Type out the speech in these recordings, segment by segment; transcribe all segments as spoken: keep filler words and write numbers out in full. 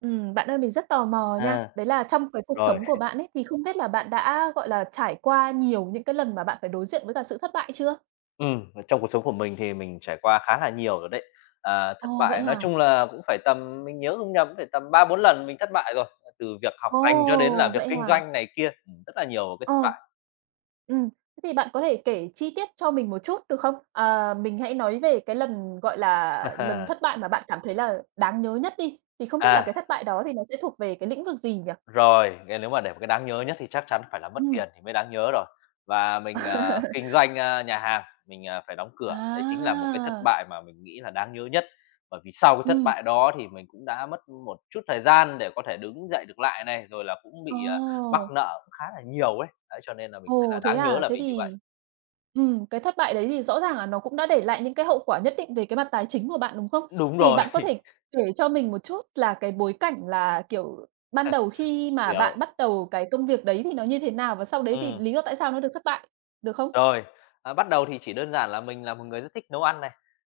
Ừm, bạn ơi, mình rất tò mò nha. À, Đấy là trong cái cuộc rồi, sống của bạn ấy, thì không biết là bạn đã, gọi là, trải qua nhiều những cái lần mà bạn phải đối diện với cả sự thất bại chưa? ừm, trong cuộc sống của mình thì mình trải qua khá là nhiều rồi đấy. À, thất Ồ, vậy bại nói hả? chung là cũng phải tầm mình nhớ không nhầm cũng phải tầm ba bốn lần mình thất bại rồi, từ việc học Ồ, hành cho đến là việc vậy kinh hả? doanh này kia, ừm, rất là nhiều cái Ờ, thất bại. ừm, thế thì bạn có thể kể chi tiết cho mình một chút được không? Ờ, mình hãy nói về cái lần, gọi là, lần thất bại mà bạn cảm thấy là đáng nhớ nhất đi, thì không biết là À. cái thất bại đó thì nó sẽ thuộc về cái lĩnh vực gì nhỉ? Rồi, nghe nếu mà để một cái đáng nhớ nhất thì chắc chắn phải là mất Ừm. tiền thì mới đáng nhớ rồi. Và mình, ờ, kinh doanh, a, nhà hàng, mình, à, phải đóng cửa, đấy chính là một cái thất À, bại mà mình nghĩ là đáng nhớ nhất. Bởi vì sau cái thất ừm, bại đó thì mình cũng đã mất một chút thời gian để có thể đứng dậy được lại này, rồi là cũng bị, à, mắc ồ. nợ cũng khá là nhiều ấy, đấy, cho nên là mình thấy Ồ, là thế đáng nhớ à? là Thế vì như vậy. thì ừm, cái thất bại đấy thì rõ ràng là nó cũng đã để lại những cái hậu quả nhất định về cái mặt tài chính của bạn, đúng không? Đúng Thì rồi, bạn có thể kể cho mình một chút là cái bối cảnh là, kiểu, ban đầu khi mà hiểu, bạn bắt đầu cái công việc đấy thì nó như thế nào? Và sau đấy thì ừ. lý do tại sao nó được thất bại, được không? Rồi, à, bắt đầu thì chỉ đơn giản là mình là một người rất thích nấu ăn này,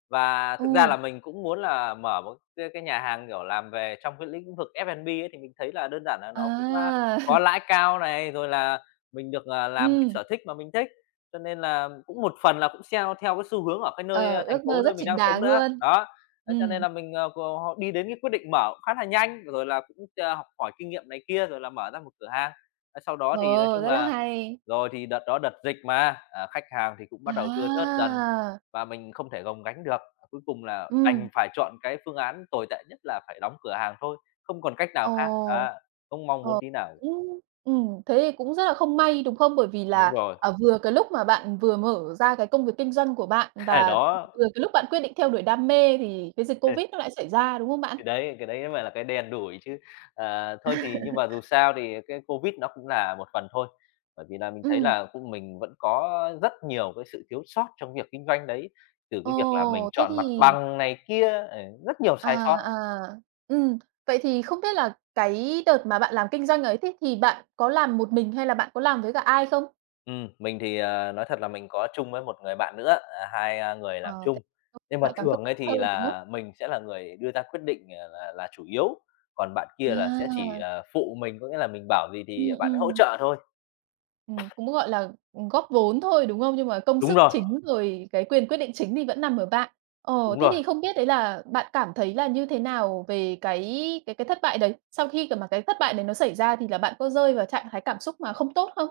và thực ra Ừ, là mình cũng muốn là mở một cái cái nhà hàng, kiểu, làm về trong cái lĩnh vực ép bi ấy, thì mình thấy là đơn giản là nó cũng, a, à, có lãi cao này, rồi là mình được, à, làm cái ừm, sở thích mà mình thích. Cho nên là cũng một phần là cũng theo theo cái xu hướng ở cái nơi, ờ, a, thành ước mơ phố nơi rất mình chính đang sống đáng nữa, luôn. đó. Thế cho nên Ừm, là mình, ờ, cò họ đi đến cái quyết định mở cũng khá là nhanh, rồi là cũng, a, học hỏi kinh nghiệm này kia, rồi là mở ra một cửa hàng. Ờ, sau đó thì nói ờ, chung rất là là hay. rồi thì đợt đó đợt dịch mà, à, khách hàng thì cũng bắt đầu thưa thớt dần À, và mình không thể gồng gánh được. À, cuối cùng là ừm, đành phải chọn cái phương án tồi tệ nhất là phải đóng cửa hàng thôi, không còn cách nào khác, ồ. á, không mong Ờ, muốn tí nào. cũng ừm, thế thì cũng rất là không may, đúng không? Bởi vì Đúng là, rồi, à, vừa cái lúc mà bạn vừa mở ra cái công việc kinh doanh của bạn và đó. vừa cái lúc bạn quyết định theo đuổi đam mê thì cái dịch Covid nó lại xảy ra, đúng không bạn? Thì đấy, cái đấy mới là cái đen đủi chứ. Ờ, thôi thì nhưng mà dù sao thì cái Covid nó cũng là một phần thôi, bởi vì là mình thấy Ừm, là cũng mình vẫn có rất nhiều cái sự thiếu sót trong việc kinh doanh đấy, từ cái việc là mình ồ, thế chọn mặt thì bằng này kia, ờ, rất nhiều à, sai sót. à, ừm, vậy thì không biết là cái đợt mà bạn làm kinh doanh ấy thế thì bạn có làm một mình hay là bạn có làm với cả ai không? Ừm, mình thì, ờ, nói thật là mình có chung với một người bạn nữa, à, hai, a, người làm Ờ, thế chung. Nhưng mà lại càng phức thường ấy tạp thì hơn, đúng không? là mình sẽ là người đưa ra quyết định, ờ, là là chủ yếu, còn bạn kia là sẽ chỉ, À, ờ, phụ mình, có nghĩa là mình bảo gì thì ừm, bạn hỗ ừm. trợ thôi. Ừm, cũng, gọi là, góp vốn thôi, đúng không? Nhưng mà công Đúng sức rồi, chính rồi cái quyền quyết định chính thì vẫn nằm ở bạn. Ờ, đúng thế rồi, thì không biết đấy là bạn cảm thấy là như thế nào về cái cái cái thất bại đấy? Sau khi cả mà cái thất bại đấy nó xảy ra thì là bạn có rơi vào trạng thái cảm xúc mà không tốt không?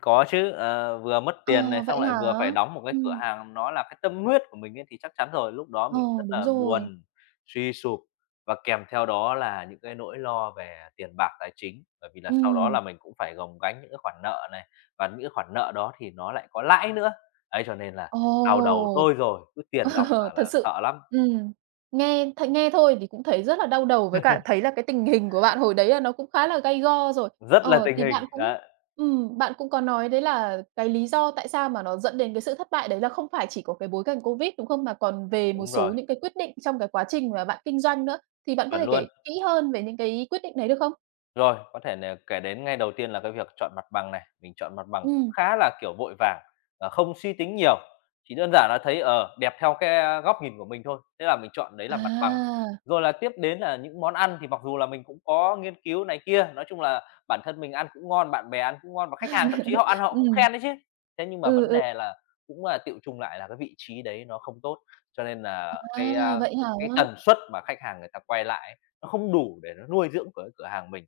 có chứ, ờ, vừa mất Ờ, tiền này, vậy xong lại hả? vừa phải đóng một cái cửa Ừm, hàng nó là cái tâm huyết của mình ấy, thì chắc chắn rồi, lúc đó ờ, mình rất đúng là rồi. buồn, suy sụp và kèm theo đó là những cái nỗi lo về tiền bạc tài chính. Bởi vì là sau đó Ừm, là mình cũng phải gồng gánh những cái khoản nợ này, và những cái khoản nợ đó thì nó lại có lãi nữa. Ấy, cho nên là ồ! đau đầu thôi rồi, cứ tiền nong Ờ, là thật là sự sợ lắm, ừm, nghe th nghe thôi thì cũng thấy rất là đau đầu, với cả thấy là cái tình hình của bạn hồi đấy là nó cũng khá là gay go rồi. rất là Ờ, tình thì bạn hình. cũng Đấy, ừm, bạn cũng có nói đấy là cái lý do tại sao mà nó dẫn đến cái sự thất bại đấy là không phải chỉ có cái bối cảnh Covid, đúng không? Mà còn về một đúng số rồi, những cái quyết định trong cái quá trình mà bạn kinh doanh nữa, thì bạn có chuẩn thể luôn. kể kỹ hơn về những cái quyết định đấy được không? Rồi, có thể là kể đến ngay đầu tiên là cái việc chọn mặt bằng này, mình chọn mặt bằng cũng Ừm, khá là, kiểu, vội vàng, ờ, không suy tính nhiều, chỉ đơn giản là thấy, ở đẹp theo cái, góc nhìn của mình thôi, thế là mình chọn đấy là mặt bằng. à, Rồi là tiếp đến là những món ăn thì mặc dù là mình cũng có nghiên cứu này kia, nói chung là bản thân mình ăn cũng ngon, bạn bè ăn cũng ngon và khách hàng thậm chí họ ăn họ cũng ừm, khen đấy chứ. Thế nhưng mà ừ, vấn ừ, đề là cũng là tựu chung lại là cái vị trí đấy nó không tốt, cho nên là à, cái, a, vậy hả? cái tần suất mà khách hàng người ta quay lại ấy, nó không đủ để nó nuôi dưỡng của cái cửa hàng mình.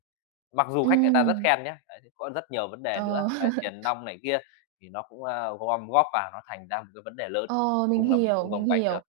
Mặc dù khách người ta rất Ừm, khen nhé, đấy, thì có rất nhiều vấn đề nữa ờ. về tiền nong này kia thì nó cũng, a, gom góp vào nó thành ra một cái vấn đề lớn, Ờ, mình cùng là mình hiểu, không mình gồng gánh được. hiểu.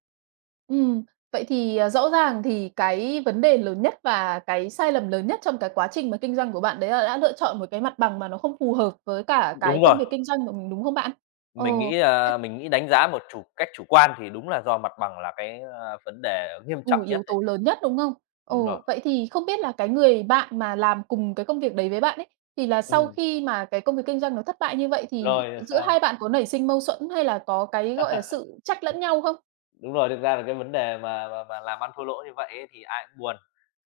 Ừm, vậy thì, à, rõ ràng thì cái vấn đề lớn nhất và cái sai lầm lớn nhất trong cái quá trình mà kinh doanh của bạn đấy là đã lựa chọn một cái mặt bằng mà nó không phù hợp với cả Đúng cái công rồi, việc kinh doanh của mình, đúng không bạn? Ờ, mình nghĩ, thế à, mình nghĩ đánh giá một chủ cách chủ quan thì đúng là do mặt bằng là cái, a, vấn đề nghiêm ừ, trọng nhất yếu đấy. tố lớn nhất, đúng không? Ừ, Đúng rồi, vậy thì không biết là cái người bạn mà làm cùng cái công việc đấy với bạn ấy, thì là sau ừm, khi mà cái công việc kinh doanh nó thất bại như vậy thì rồi rồi giữa sao? hai bạn có nảy sinh mâu thuẫn hay là có cái, gọi là, sự trách lẫn nhau không? Đúng rồi, thực ra là cái vấn đề mà mà mà làm ăn thua lỗ như vậy ấy thì ai cũng buồn,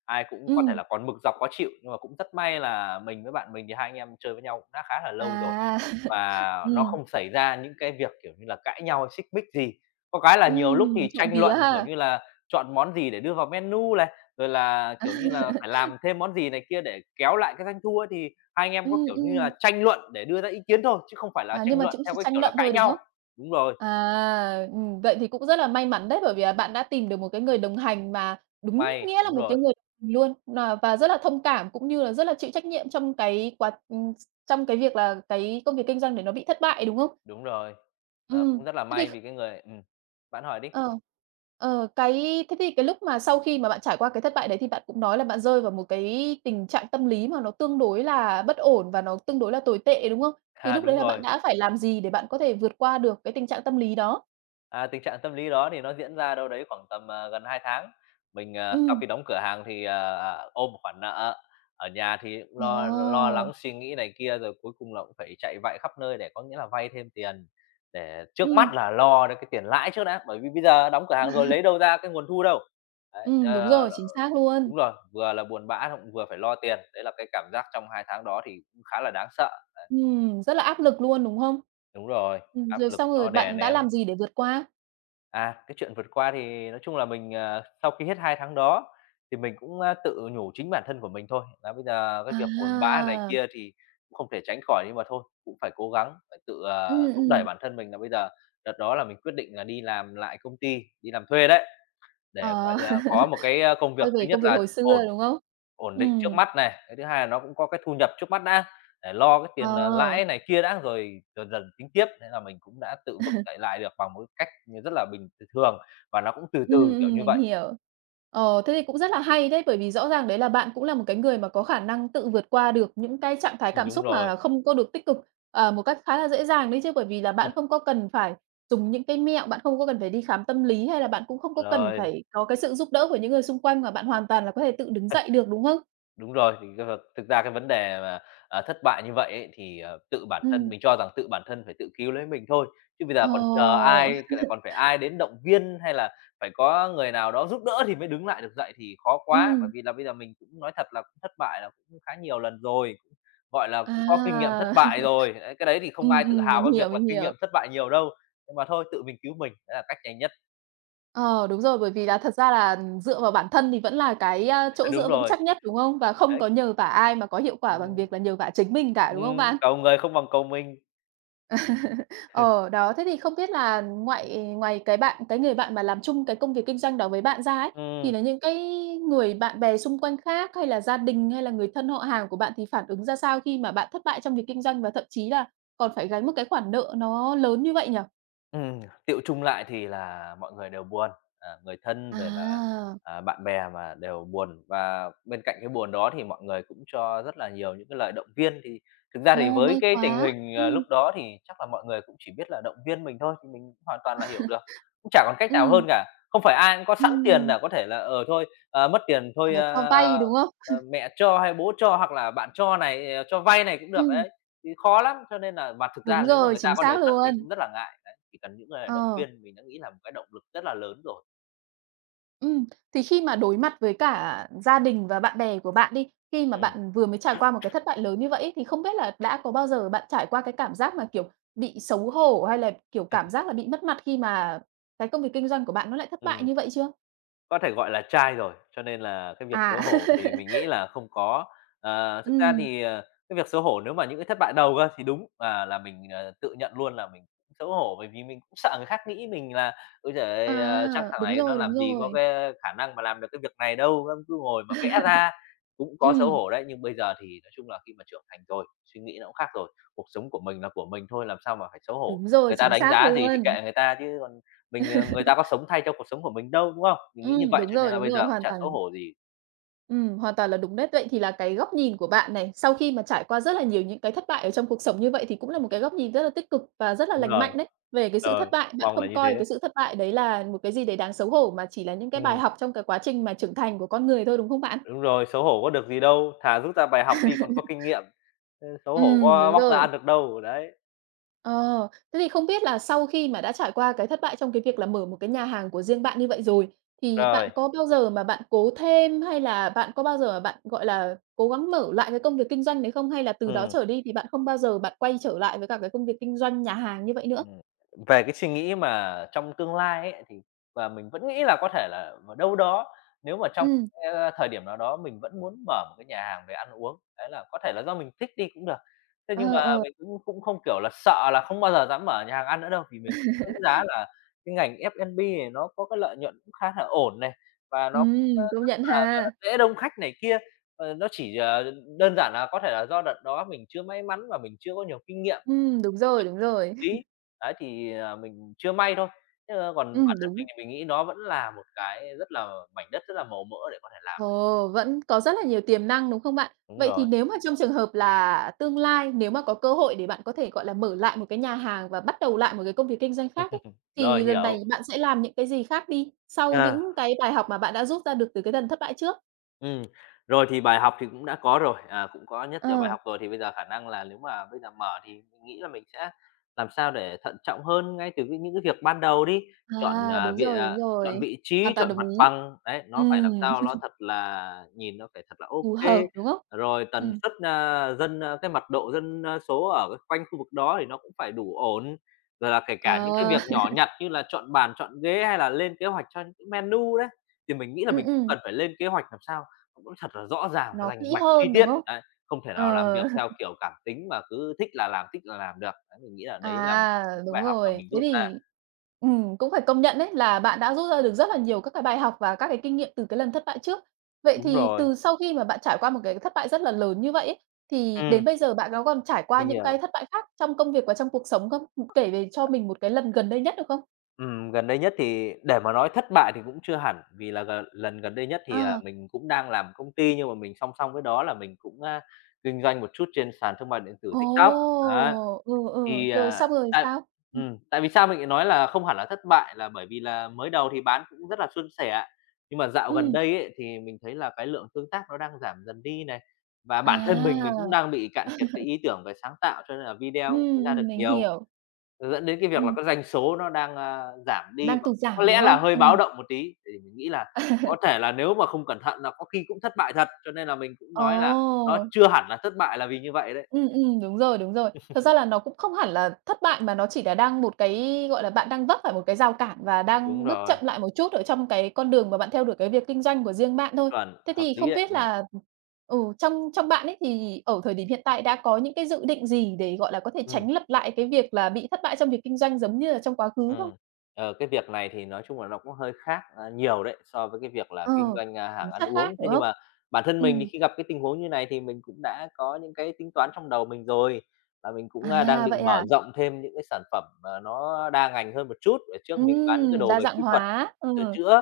ai cũng có thể Ừm, là còn mực dọc khó chịu, nhưng mà cũng rất may là mình với bạn mình thì hai anh em chơi với nhau cũng đã khá là lâu rồi. à. Và nó Ừm. không xảy ra những cái việc, kiểu như là, cãi nhau hay xích mích gì. Có cái là nhiều lúc Ừm, thì trộm tranh vía luận, kiểu ha. như là, chọn món gì để đưa vào menu này, rồi là, kiểu như là, phải làm thêm món gì này kia để kéo lại cái doanh thu ấy, thì hai anh em có, Ừm, kiểu như là, ừm. tranh luận để đưa ra ý kiến thôi, chứ không phải là À, nhưng tranh mà luận cũng theo chỉ cái tranh kiểu luận là cãi thôi, đúng nhau. không? Đúng rồi, À, ừm, vậy thì cũng rất là may mắn đấy, bởi vì là bạn đã tìm được một cái người đồng hành mà đúng may, nghĩa là đúng một cái rồi, người đồng hành luôn, nà và rất là thông cảm cũng như là rất là chịu trách nhiệm trong cái quá ừm, trong cái việc là cái công việc kinh doanh để nó bị thất bại, đúng không? đúng rồi. Ờ, Ừm, cũng rất là thế thì may vì cái người ừm, bạn hỏi đi. Ờ. Ờ, cái thế thì cái lúc mà sau khi mà bạn trải qua cái thất bại đấy thì bạn cũng nói là bạn rơi vào một cái tình trạng tâm lý mà nó tương đối là bất ổn và nó tương đối là tồi tệ, đúng không? Thì À, lúc đấy đúng là bạn rồi. đã phải làm gì để bạn có thể vượt qua được cái tình trạng tâm lý đó? À, tình trạng tâm lý đó thì nó diễn ra đâu đấy khoảng tầm, à, gần hai tháng. Mình, à, sau Ừm. khi đóng cửa hàng thì, à, à, ôm một khoản nợ, ở nhà thì cũng lo lo Ồ! lắng suy nghĩ này kia, rồi cuối cùng là cũng phải chạy vạy khắp nơi để có nghĩa là vay thêm tiền, để trước Ừm, mắt là lo đến cái tiền lãi trước đã, bởi vì bây giờ đóng cửa hàng rồi lấy đâu ra cái nguồn thu đâu. Đấy, ừm, đúng ờ, rồi, chính xác luôn. đúng rồi, vừa là buồn bã cũng vừa phải lo tiền, đấy là cái cảm giác trong hai tháng đó thì cũng khá là đáng sợ. Ừm, rất là áp lực luôn, đúng không? Đúng rồi, Ừm, áp rồi lực xong rồi nó đè bạn đã nén. làm gì để vượt qua? À, cái chuyện vượt qua thì nói chung là mình, ờ, sau khi hết hai tháng đó thì mình cũng, a, tự nhủ chính bản thân của mình thôi, là bây giờ cái việc buồn bã À! này kia thì cũng không thể tránh khỏi, nhưng mà thôi cũng phải cố gắng, phải tự, ờ, Ừm, thúc đẩy ừm. bản thân mình là bây giờ đợt đó là mình quyết định là đi làm lại công ty, đi làm thuê đấy, để, gọi Ờ, là, có một cái, a, công việc quay về thứ nhất công việc là hồi xưa, ổn đúng không? Ổn định trước Ừm, mắt này, cái thứ hai là nó cũng có cái thu nhập trước mắt đã, để lo cái ờ. tiền, ờ, lãi này kia đã, rồi dần dần tính tiếp. Thế là mình cũng đã tự vực dậy lại được bằng một cái cách, như rất là bình thường và nó cũng từ Ừm, từ, kiểu ừm, như mình vậy. hiểu. Ờ, thế thì cũng rất là hay đấy, bởi vì rõ ràng đấy là bạn cũng là một cái người mà có khả năng tự vượt qua được những cái trạng thái Ừm, cảm đúng xúc rồi, mà không có được tích cực, ờ, một cách khá là dễ dàng đấy chứ, bởi vì là bạn không có cần phải dùng những cái mẹo, bạn không có cần phải đi khám tâm lý, hay là bạn cũng không có cần rồi. phải có cái sự giúp đỡ của những người xung quanh, mà bạn hoàn toàn là có thể tự đứng dậy được, đúng không? Đúng rồi, thì cái thực ra cái vấn đề mà, à, thất bại như vậy ấy thì, ờ, tự bản thân Ừm. mình cho rằng tự bản thân phải tự cứu lấy mình thôi, chứ bây Ờ, giờ còn chờ ai c lại còn phải ai đến động viên hay là phải có người nào đó giúp đỡ thì mới đứng lại được dậy thì khó quá. Bởi ừm, vì là bây giờ mình cũng nói thật là cũng thất bại là cũng khá nhiều lần rồi, cũng, gọi là, cũng có kinh nghiệm thất à. bại rồi, đấy, cái đấy thì không Ừm, ai tự ừm, hào mình cái hiểu, việc là mình kinh hiểu. nghiệm thất bại nhiều đâu. Nhưng mà thôi, tự mình cứu mình, đấy là cách nhanh nhất. Ờ, đúng rồi, bởi vì là thật ra là dựa vào bản thân thì vẫn là cái, a, chỗ Đúng dựa vững rồi, chắc nhất, đúng không? Và không đấy, có nhờ vả ai mà có hiệu quả bằng ừm, việc là nhờ vả chính mình cả, đúng không ừm, bạn? cầu người không bằng cầu mình. Ờ, đó, thế thì không biết là ngoại ngoài cái bạn cái người bạn mà làm chung cái công việc kinh doanh đó với bạn ra ấy, thì Ừm. là những cái người bạn bè xung quanh khác hay là gia đình, hay là người thân họ hàng của bạn thì phản ứng ra sao khi mà bạn thất bại trong việc kinh doanh và thậm chí là còn phải gánh một cái khoản nợ nó lớn như vậy nhỉ? Ừm, Tựu chung lại thì là mọi người đều buồn, à, người thân rồi là, À, à, bạn bè mà đều buồn. Và bên cạnh cái buồn đó thì mọi người cũng cho rất là nhiều những cái lời động viên, thì thực ra thì ô, với may cái tình quá! hình, ờ, Ừm. lúc đó thì chắc là mọi người cũng chỉ biết là động viên mình thôi, thì mình cũng hoàn toàn là hiểu được, cũng chả còn cách nào Ừm, hơn cả. Không phải ai cũng có sẵn tiền ừm. là có thể là, ờ, thôi, ờ, mất tiền thôi, Ờ, cho a, vay, đúng không? ờ, mẹ cho hay bố cho hoặc là bạn cho này, ờ, cho vay này cũng được Ừm, đấy. Thì khó lắm, cho nên là mà thực ra đúng nếu mà rồi, người ta chính có xác đề xuất mình luôn. cũng rất là ngại, đấy, chỉ cần những lời động Ờ, viên mình đã nghĩ là một cái động lực rất là lớn rồi. ừm, thì khi mà đối mặt với cả gia đình và bạn bè của bạn đi, khi mà Ừm, bạn vừa mới trải qua một cái thất bại lớn như vậy ấy, thì không biết là đã có bao giờ bạn trải qua cái cảm giác mà, kiểu, bị xấu hổ hay là, kiểu, cảm giác là bị mất mặt khi mà cái công việc kinh doanh của bạn nó lại thất bại ừm. như vậy chưa? Có thể gọi là trai rồi, cho nên là cái việc À. xấu hổ thì mình nghĩ là không có. Ờ, thực ra Ừm, thì, ờ, cái việc xấu hổ nếu mà những cái thất bại đầu cơ thì đúng, à, là mình, ờ, tự nhận luôn là mình cũng xấu hổ, bởi vì mình cũng sợ người khác nghĩ mình là "Ôi giời à, ơi, ờ, chắc thằng đúng này nó rồi, làm đúng gì có rồi. cái khả năng mà làm được cái việc này đâu, nó cứ ngồi mà vẽ ra." Cũng có xấu Ừm, hổ đấy, nhưng bây giờ thì nói chung là khi mà trưởng thành rồi, suy nghĩ nó cũng khác rồi. Cuộc sống của mình là của mình thôi, làm sao mà phải xấu hổ. đúng rồi, Người ta chính đánh xác giá gì thì luôn. kệ người ta chứ mình, ờ người ta có sống thay cho cuộc sống của mình đâu, đúng không? Mình nghĩ như Ừm, vậy đúng cho nên rồi, là đúng bây rồi, giờ cũng hoàn chả xấu toàn hổ gì. Ừm, hoàn toàn là đúng đấy. Vậy thì là cái góc nhìn của bạn này, sau khi mà trải qua rất là nhiều những cái thất bại ở trong cuộc sống như vậy thì cũng là một cái góc nhìn rất là tích cực và rất là Đúng lành rồi. mạnh đấy. Về cái sự thất Rồi, bại, bạn mong là không như coi thế. cái sự thất bại đấy là một cái gì đấy đáng xấu hổ mà chỉ là những cái bài Ừm, học trong cái quá trình mà trưởng thành của con người thôi, đúng không bạn? đúng rồi, xấu hổ có được gì đâu, thà rút ra bài học đi còn có kinh nghiệm, chứ xấu hổ Ừm, có đúng bóc ra rồi. ăn được đâu, đấy. Ờ, thế thì không biết là sau khi mà đã trải qua cái thất bại trong cái việc là mở một cái nhà hàng của riêng bạn như vậy rồi, thì bạn Rồi, có bao giờ mà bạn cố thêm hay là bạn có bao giờ mà bạn, gọi là, cố gắng mở lại cái công việc kinh doanh đấy không? Hay là từ đó ừm. trở đi thì bạn không bao giờ bạn quay trở lại với cả cái công việc kinh doanh nhà hàng như vậy nữa? Ừm, về cái suy nghĩ mà trong tương lai ấy, thì và mình vẫn nghĩ là có thể là vào đâu đó nếu mà trong, Ừm, a, thời điểm nào đó mình vẫn muốn mở một cái nhà hàng về ăn uống, đấy là có thể là do mình thích đi cũng được. Thế nhưng ờ, mà ờ, mình cũng cũng không, kiểu là, sợ là không bao giờ dám mở nhà hàng ăn nữa đâu, vì mình đánh giá là cái ngành ép en bê này nó có cái lợi nhuận cũng khá là ổn này, và nó, ơ, ừm, công rất nhận là là ha. dễ đông khách này kia. Ờ, nó chỉ, ờ, đơn giản là có thể là do đợt đó mình chưa may mắn và mình chưa có nhiều kinh nghiệm Ừm, đúng rồi, đúng rồi. lý. Đấy, thì, à, mình chưa may thôi, chứ còn Ừm, bản thân đúng. mình thì mình nghĩ nó vẫn là một cái rất là mảnh đất rất là màu mỡ để có thể làm. Ồ, vẫn có rất là nhiều tiềm năng, đúng không bạn? Đúng Vậy thì rồi, nếu mà trong trường hợp là tương lai, nếu mà có cơ hội để bạn có thể, gọi là, mở lại một cái nhà hàng và bắt đầu lại một cái công việc kinh doanh khác ấy, thì rồi, lần này hiểu. bạn sẽ làm những cái gì khác đi, sau Ờ. những cái bài học mà bạn đã rút ra được từ cái lần thất bại trước? Ừ, rồi thì bài học thì cũng đã có rồi, à, cũng có nhất nhiều bài Ờ, học rồi, thì bây giờ khả năng là nếu mà bây giờ mở thì mình nghĩ là mình sẽ làm sao để thận trọng hơn ngay từ cái những cái việc ban đầu đi, chọn, à, à, đúng vị rồi, đúng à, chọn rồi, vị hoàn trí, toàn chọn đồng mặt ý. bằng, đấy, nó phải làm Ừm, sao nó thật là nhìn nó phải thật là phù ok. hợp, đúng không? Rồi tần Ừm, suất, a, dân, a cái mật độ dân, a, số ở cái quanh khu vực đó thì nó cũng phải đủ ổn, rồi là kể cả những cái ờ, việc nhỏ nhặt như là chọn bàn, chọn ghế hay là lên kế hoạch cho những cái menu đấy, thì mình nghĩ là ừm, mình cũng ừm, cần phải lên kế hoạch làm sao cũng thật là rõ ràng và nó kỹ rành mạch chi hơn, đúng tiết, không? đấy, không thể nào làm Ờ. việc theo kiểu cảm tính mà cứ thích là làm, thích là làm được. Đấy, mình nghĩ là đấy là một À, những đúng bài học mà rồi. mình Thế rút ra. thì ừm, cũng phải công nhận đấy là bạn đã rút ra được rất là nhiều các cái bài học và các cái kinh nghiệm từ cái lần thất bại trước. Vậy Đúng thì rồi, từ sau khi mà bạn trải qua một cái thất bại rất là lớn như vậy ấy, thì đến ừm, bây giờ bạn có còn trải qua mình những cái hiểu. thất bại khác trong công việc và trong cuộc sống không? Kể về cho mình một cái lần gần đây nhất được không? Ừm, gần đây nhất thì để mà nói thất bại thì cũng chưa hẳn, vì là gần lần gần đây nhất thì, à, À, mình cũng đang làm công ty nhưng mà mình song song với đó là mình cũng, a, kinh doanh một chút trên sàn thương mại điện tử ồ, TikTok, đấy. ừ, ừ, Thì, rồi xong à, rồi tại sao? Ừm, ừm, tại vì sao mình lại nói là không hẳn là thất bại là bởi vì là mới đầu thì bán cũng rất là suôn sẻ, nhưng mà dạo gần ừm, đây ấy, thì mình thấy là cái lượng tương tác nó đang giảm dần đi này, và bản thân mình, mình à, cũng đang bị cạn kiệt cái ý tưởng về sáng tạo cho nên là video cũng ừm, không ra được ừm, mình nhiều, hiểu. dẫn đến cái việc là Ừm, cái doanh số nó đang, a, giảm đi đang và tụt có giảm, đúng lẽ là không? hơi báo Ừm. động một tí. Thì mình nghĩ là có thể là nếu mà không cẩn thận là có khi cũng thất bại thật, cho nên là mình cũng nói là nó Ồ! chưa hẳn là thất bại là vì như vậy đấy. Ừm, ừm, đúng rồi, đúng rồi. Thật ra là nó cũng không hẳn là thất bại mà nó chỉ là đang một cái, gọi là, bạn đang vấp phải một cái rào cản và Đúng đang bước rồi, chậm lại một chút ở trong cái con đường mà bạn theo đuổi cái việc kinh doanh của riêng bạn thôi. chuẩn, Thế hợp thì lý không đấy, biết ừ là, ừ, trong trong bạn ấy thì ở thời điểm hiện tại đã có những cái dự định gì để, gọi là, có thể ừ tránh lặp lại cái việc là bị thất bại trong việc kinh doanh giống như là trong quá khứ không? Ừm, ờ, cái việc này thì nói chung là nó cũng hơi khác, à, nhiều đấy, so với cái việc là Ờ, kinh doanh, a, tính hàng ăn chất khác, uống. đúng Thế nhưng không? mà bản thân Ừ, mình thì khi gặp cái tình huống như này thì mình cũng đã có những cái tính toán trong đầu mình rồi, và mình cũng, a, đang à, vậy định mở à? rộng thêm những cái sản phẩm mà nó đa ngành hơn một chút. Ở trước mình bán những cái Ừm, đồ đa về dạng kỹ thuật, hóa, sửa ừ, chữa,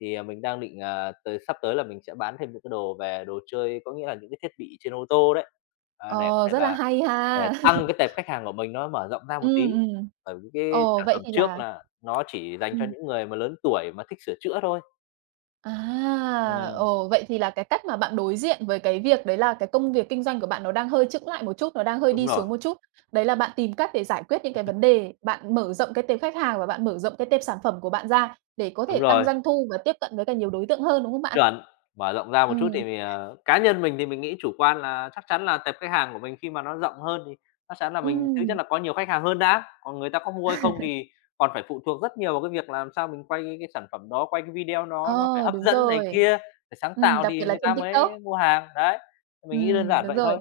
thì, à, mình đang định, à, tới sắp tới là mình sẽ bán thêm những cái đồ về đồ chơi, có nghĩa là những cái thiết bị trên ô tô đấy, à, để có ờ, thể rất là là hay để ha. tăng cái tệp khách hàng của mình nó mở rộng ra một Ừm, tí. ừm. Bởi vì cái Ồ, sản vậy phẩm thì trước là là nó chỉ dành cho ừm, những người mà lớn tuổi mà thích sửa chữa thôi. à, Ừm. ồ, vậy thì là cái cách mà bạn đối diện với cái việc đấy là cái công việc kinh doanh của bạn nó đang hơi chững lại một chút, nó đang hơi Đúng đi rồi, xuống một chút. Đấy là bạn tìm cách để giải quyết những cái vấn đề, bạn mở rộng cái tệp khách hàng và bạn mở rộng cái tệp sản phẩm của bạn ra để có đúng thể tăng rồi, doanh thu và tiếp cận với càng nhiều đối tượng hơn, đúng không bạn? chuẩn. Mở rộng ra một chút Ừm, thì mình, ờ cá nhân mình thì mình nghĩ chủ quan là chắc chắn là tệp khách hàng của mình khi mà nó rộng hơn thì chắc chắn là mình thứ nhất ừm, là có nhiều khách hàng hơn đã, còn người ta có mua hay không thì còn phải phụ thuộc rất nhiều vào cái việc làm sao mình quay cái cái sản phẩm đó, quay cái video ờ, nó nó phải hấp đúng dẫn này rồi. kia, phải sáng Ừm, tạo đặc biệt thì là người trên ta mới TikTok. mua hàng, đấy. Mình nghĩ đơn Ừm, giản đúng vậy rồi. thôi.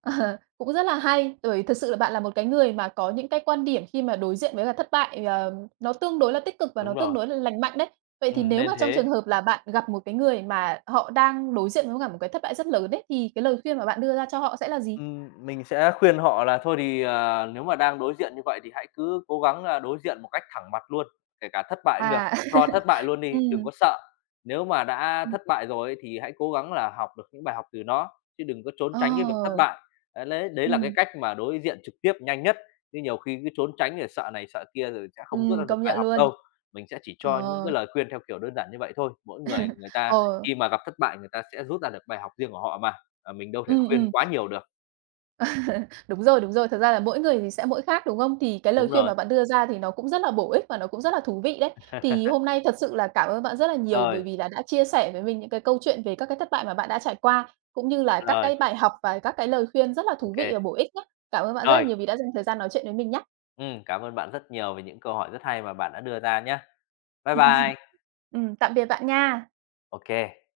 Ờ, cũng rất là hay. Bởi thật sự là bạn là một cái người mà có những cái quan điểm khi mà đối diện với cả thất bại, ờ, nó tương đối là tích cực và nó Đúng tương rồi, đối là lành mạnh đấy. Vậy thì ừm, nếu nên mà trong trường thế. hợp là bạn gặp một cái người mà họ đang đối diện với cả một cái thất bại rất lớn đấy thì cái lời khuyên mà bạn đưa ra cho họ sẽ là gì? Ừm, mình sẽ khuyên họ là thôi thì, ờ, nếu mà đang đối diện như vậy thì hãy cứ cố gắng là đối diện một cách thẳng mặt luôn, kể cả thất bại cũng được, À, cho thất bại luôn đi, đừng ừm, có sợ. Nếu mà đã ừm, thất bại rồi ấy thì hãy cố gắng là học được những bài học từ nó, chứ đừng có trốn ờ, tránh cái việc thất bại. Đấy, lấy đấy là cái ừm, cách mà đối diện trực tiếp nhanh nhất, chứ nhiều khi cứ trốn tránh rồi sợ này sợ kia rồi sẽ không rút ra ừm, được công bài nhận học luôn. đâu. Mình sẽ chỉ Ờ, cho những cái lời khuyên theo kiểu đơn giản như vậy thôi, mỗi người người ta ờ, khi mà gặp thất bại người ta sẽ rút ra được bài học riêng của họ mà, à, mình đâu thể ừm, khuyên ừm. quá nhiều được. Đúng rồi, đúng rồi. Thật ra là mỗi người thì sẽ mỗi khác, đúng không? Thì cái lời Đúng khuyên mà rồi. bạn đưa ra thì nó cũng rất là bổ ích và nó cũng rất là thú vị đấy. Thì hôm nay thật sự là cảm ơn bạn rất là nhiều Rồi, bởi vì là đã chia sẻ với mình những cái câu chuyện về các cái thất bại mà bạn đã trải qua, cũng như là các rồi, cái bài học và các cái lời khuyên rất là thú ok vị và bổ ích nhé. Cảm ơn bạn rất là Rồi, nhiều vì đã dành thời gian nói chuyện với mình nhé. ừm, cảm ơn bạn rất nhiều về những câu hỏi rất hay mà bạn đã đưa ra nhé Bye bye. Ừm, tạm biệt bạn nha. Ok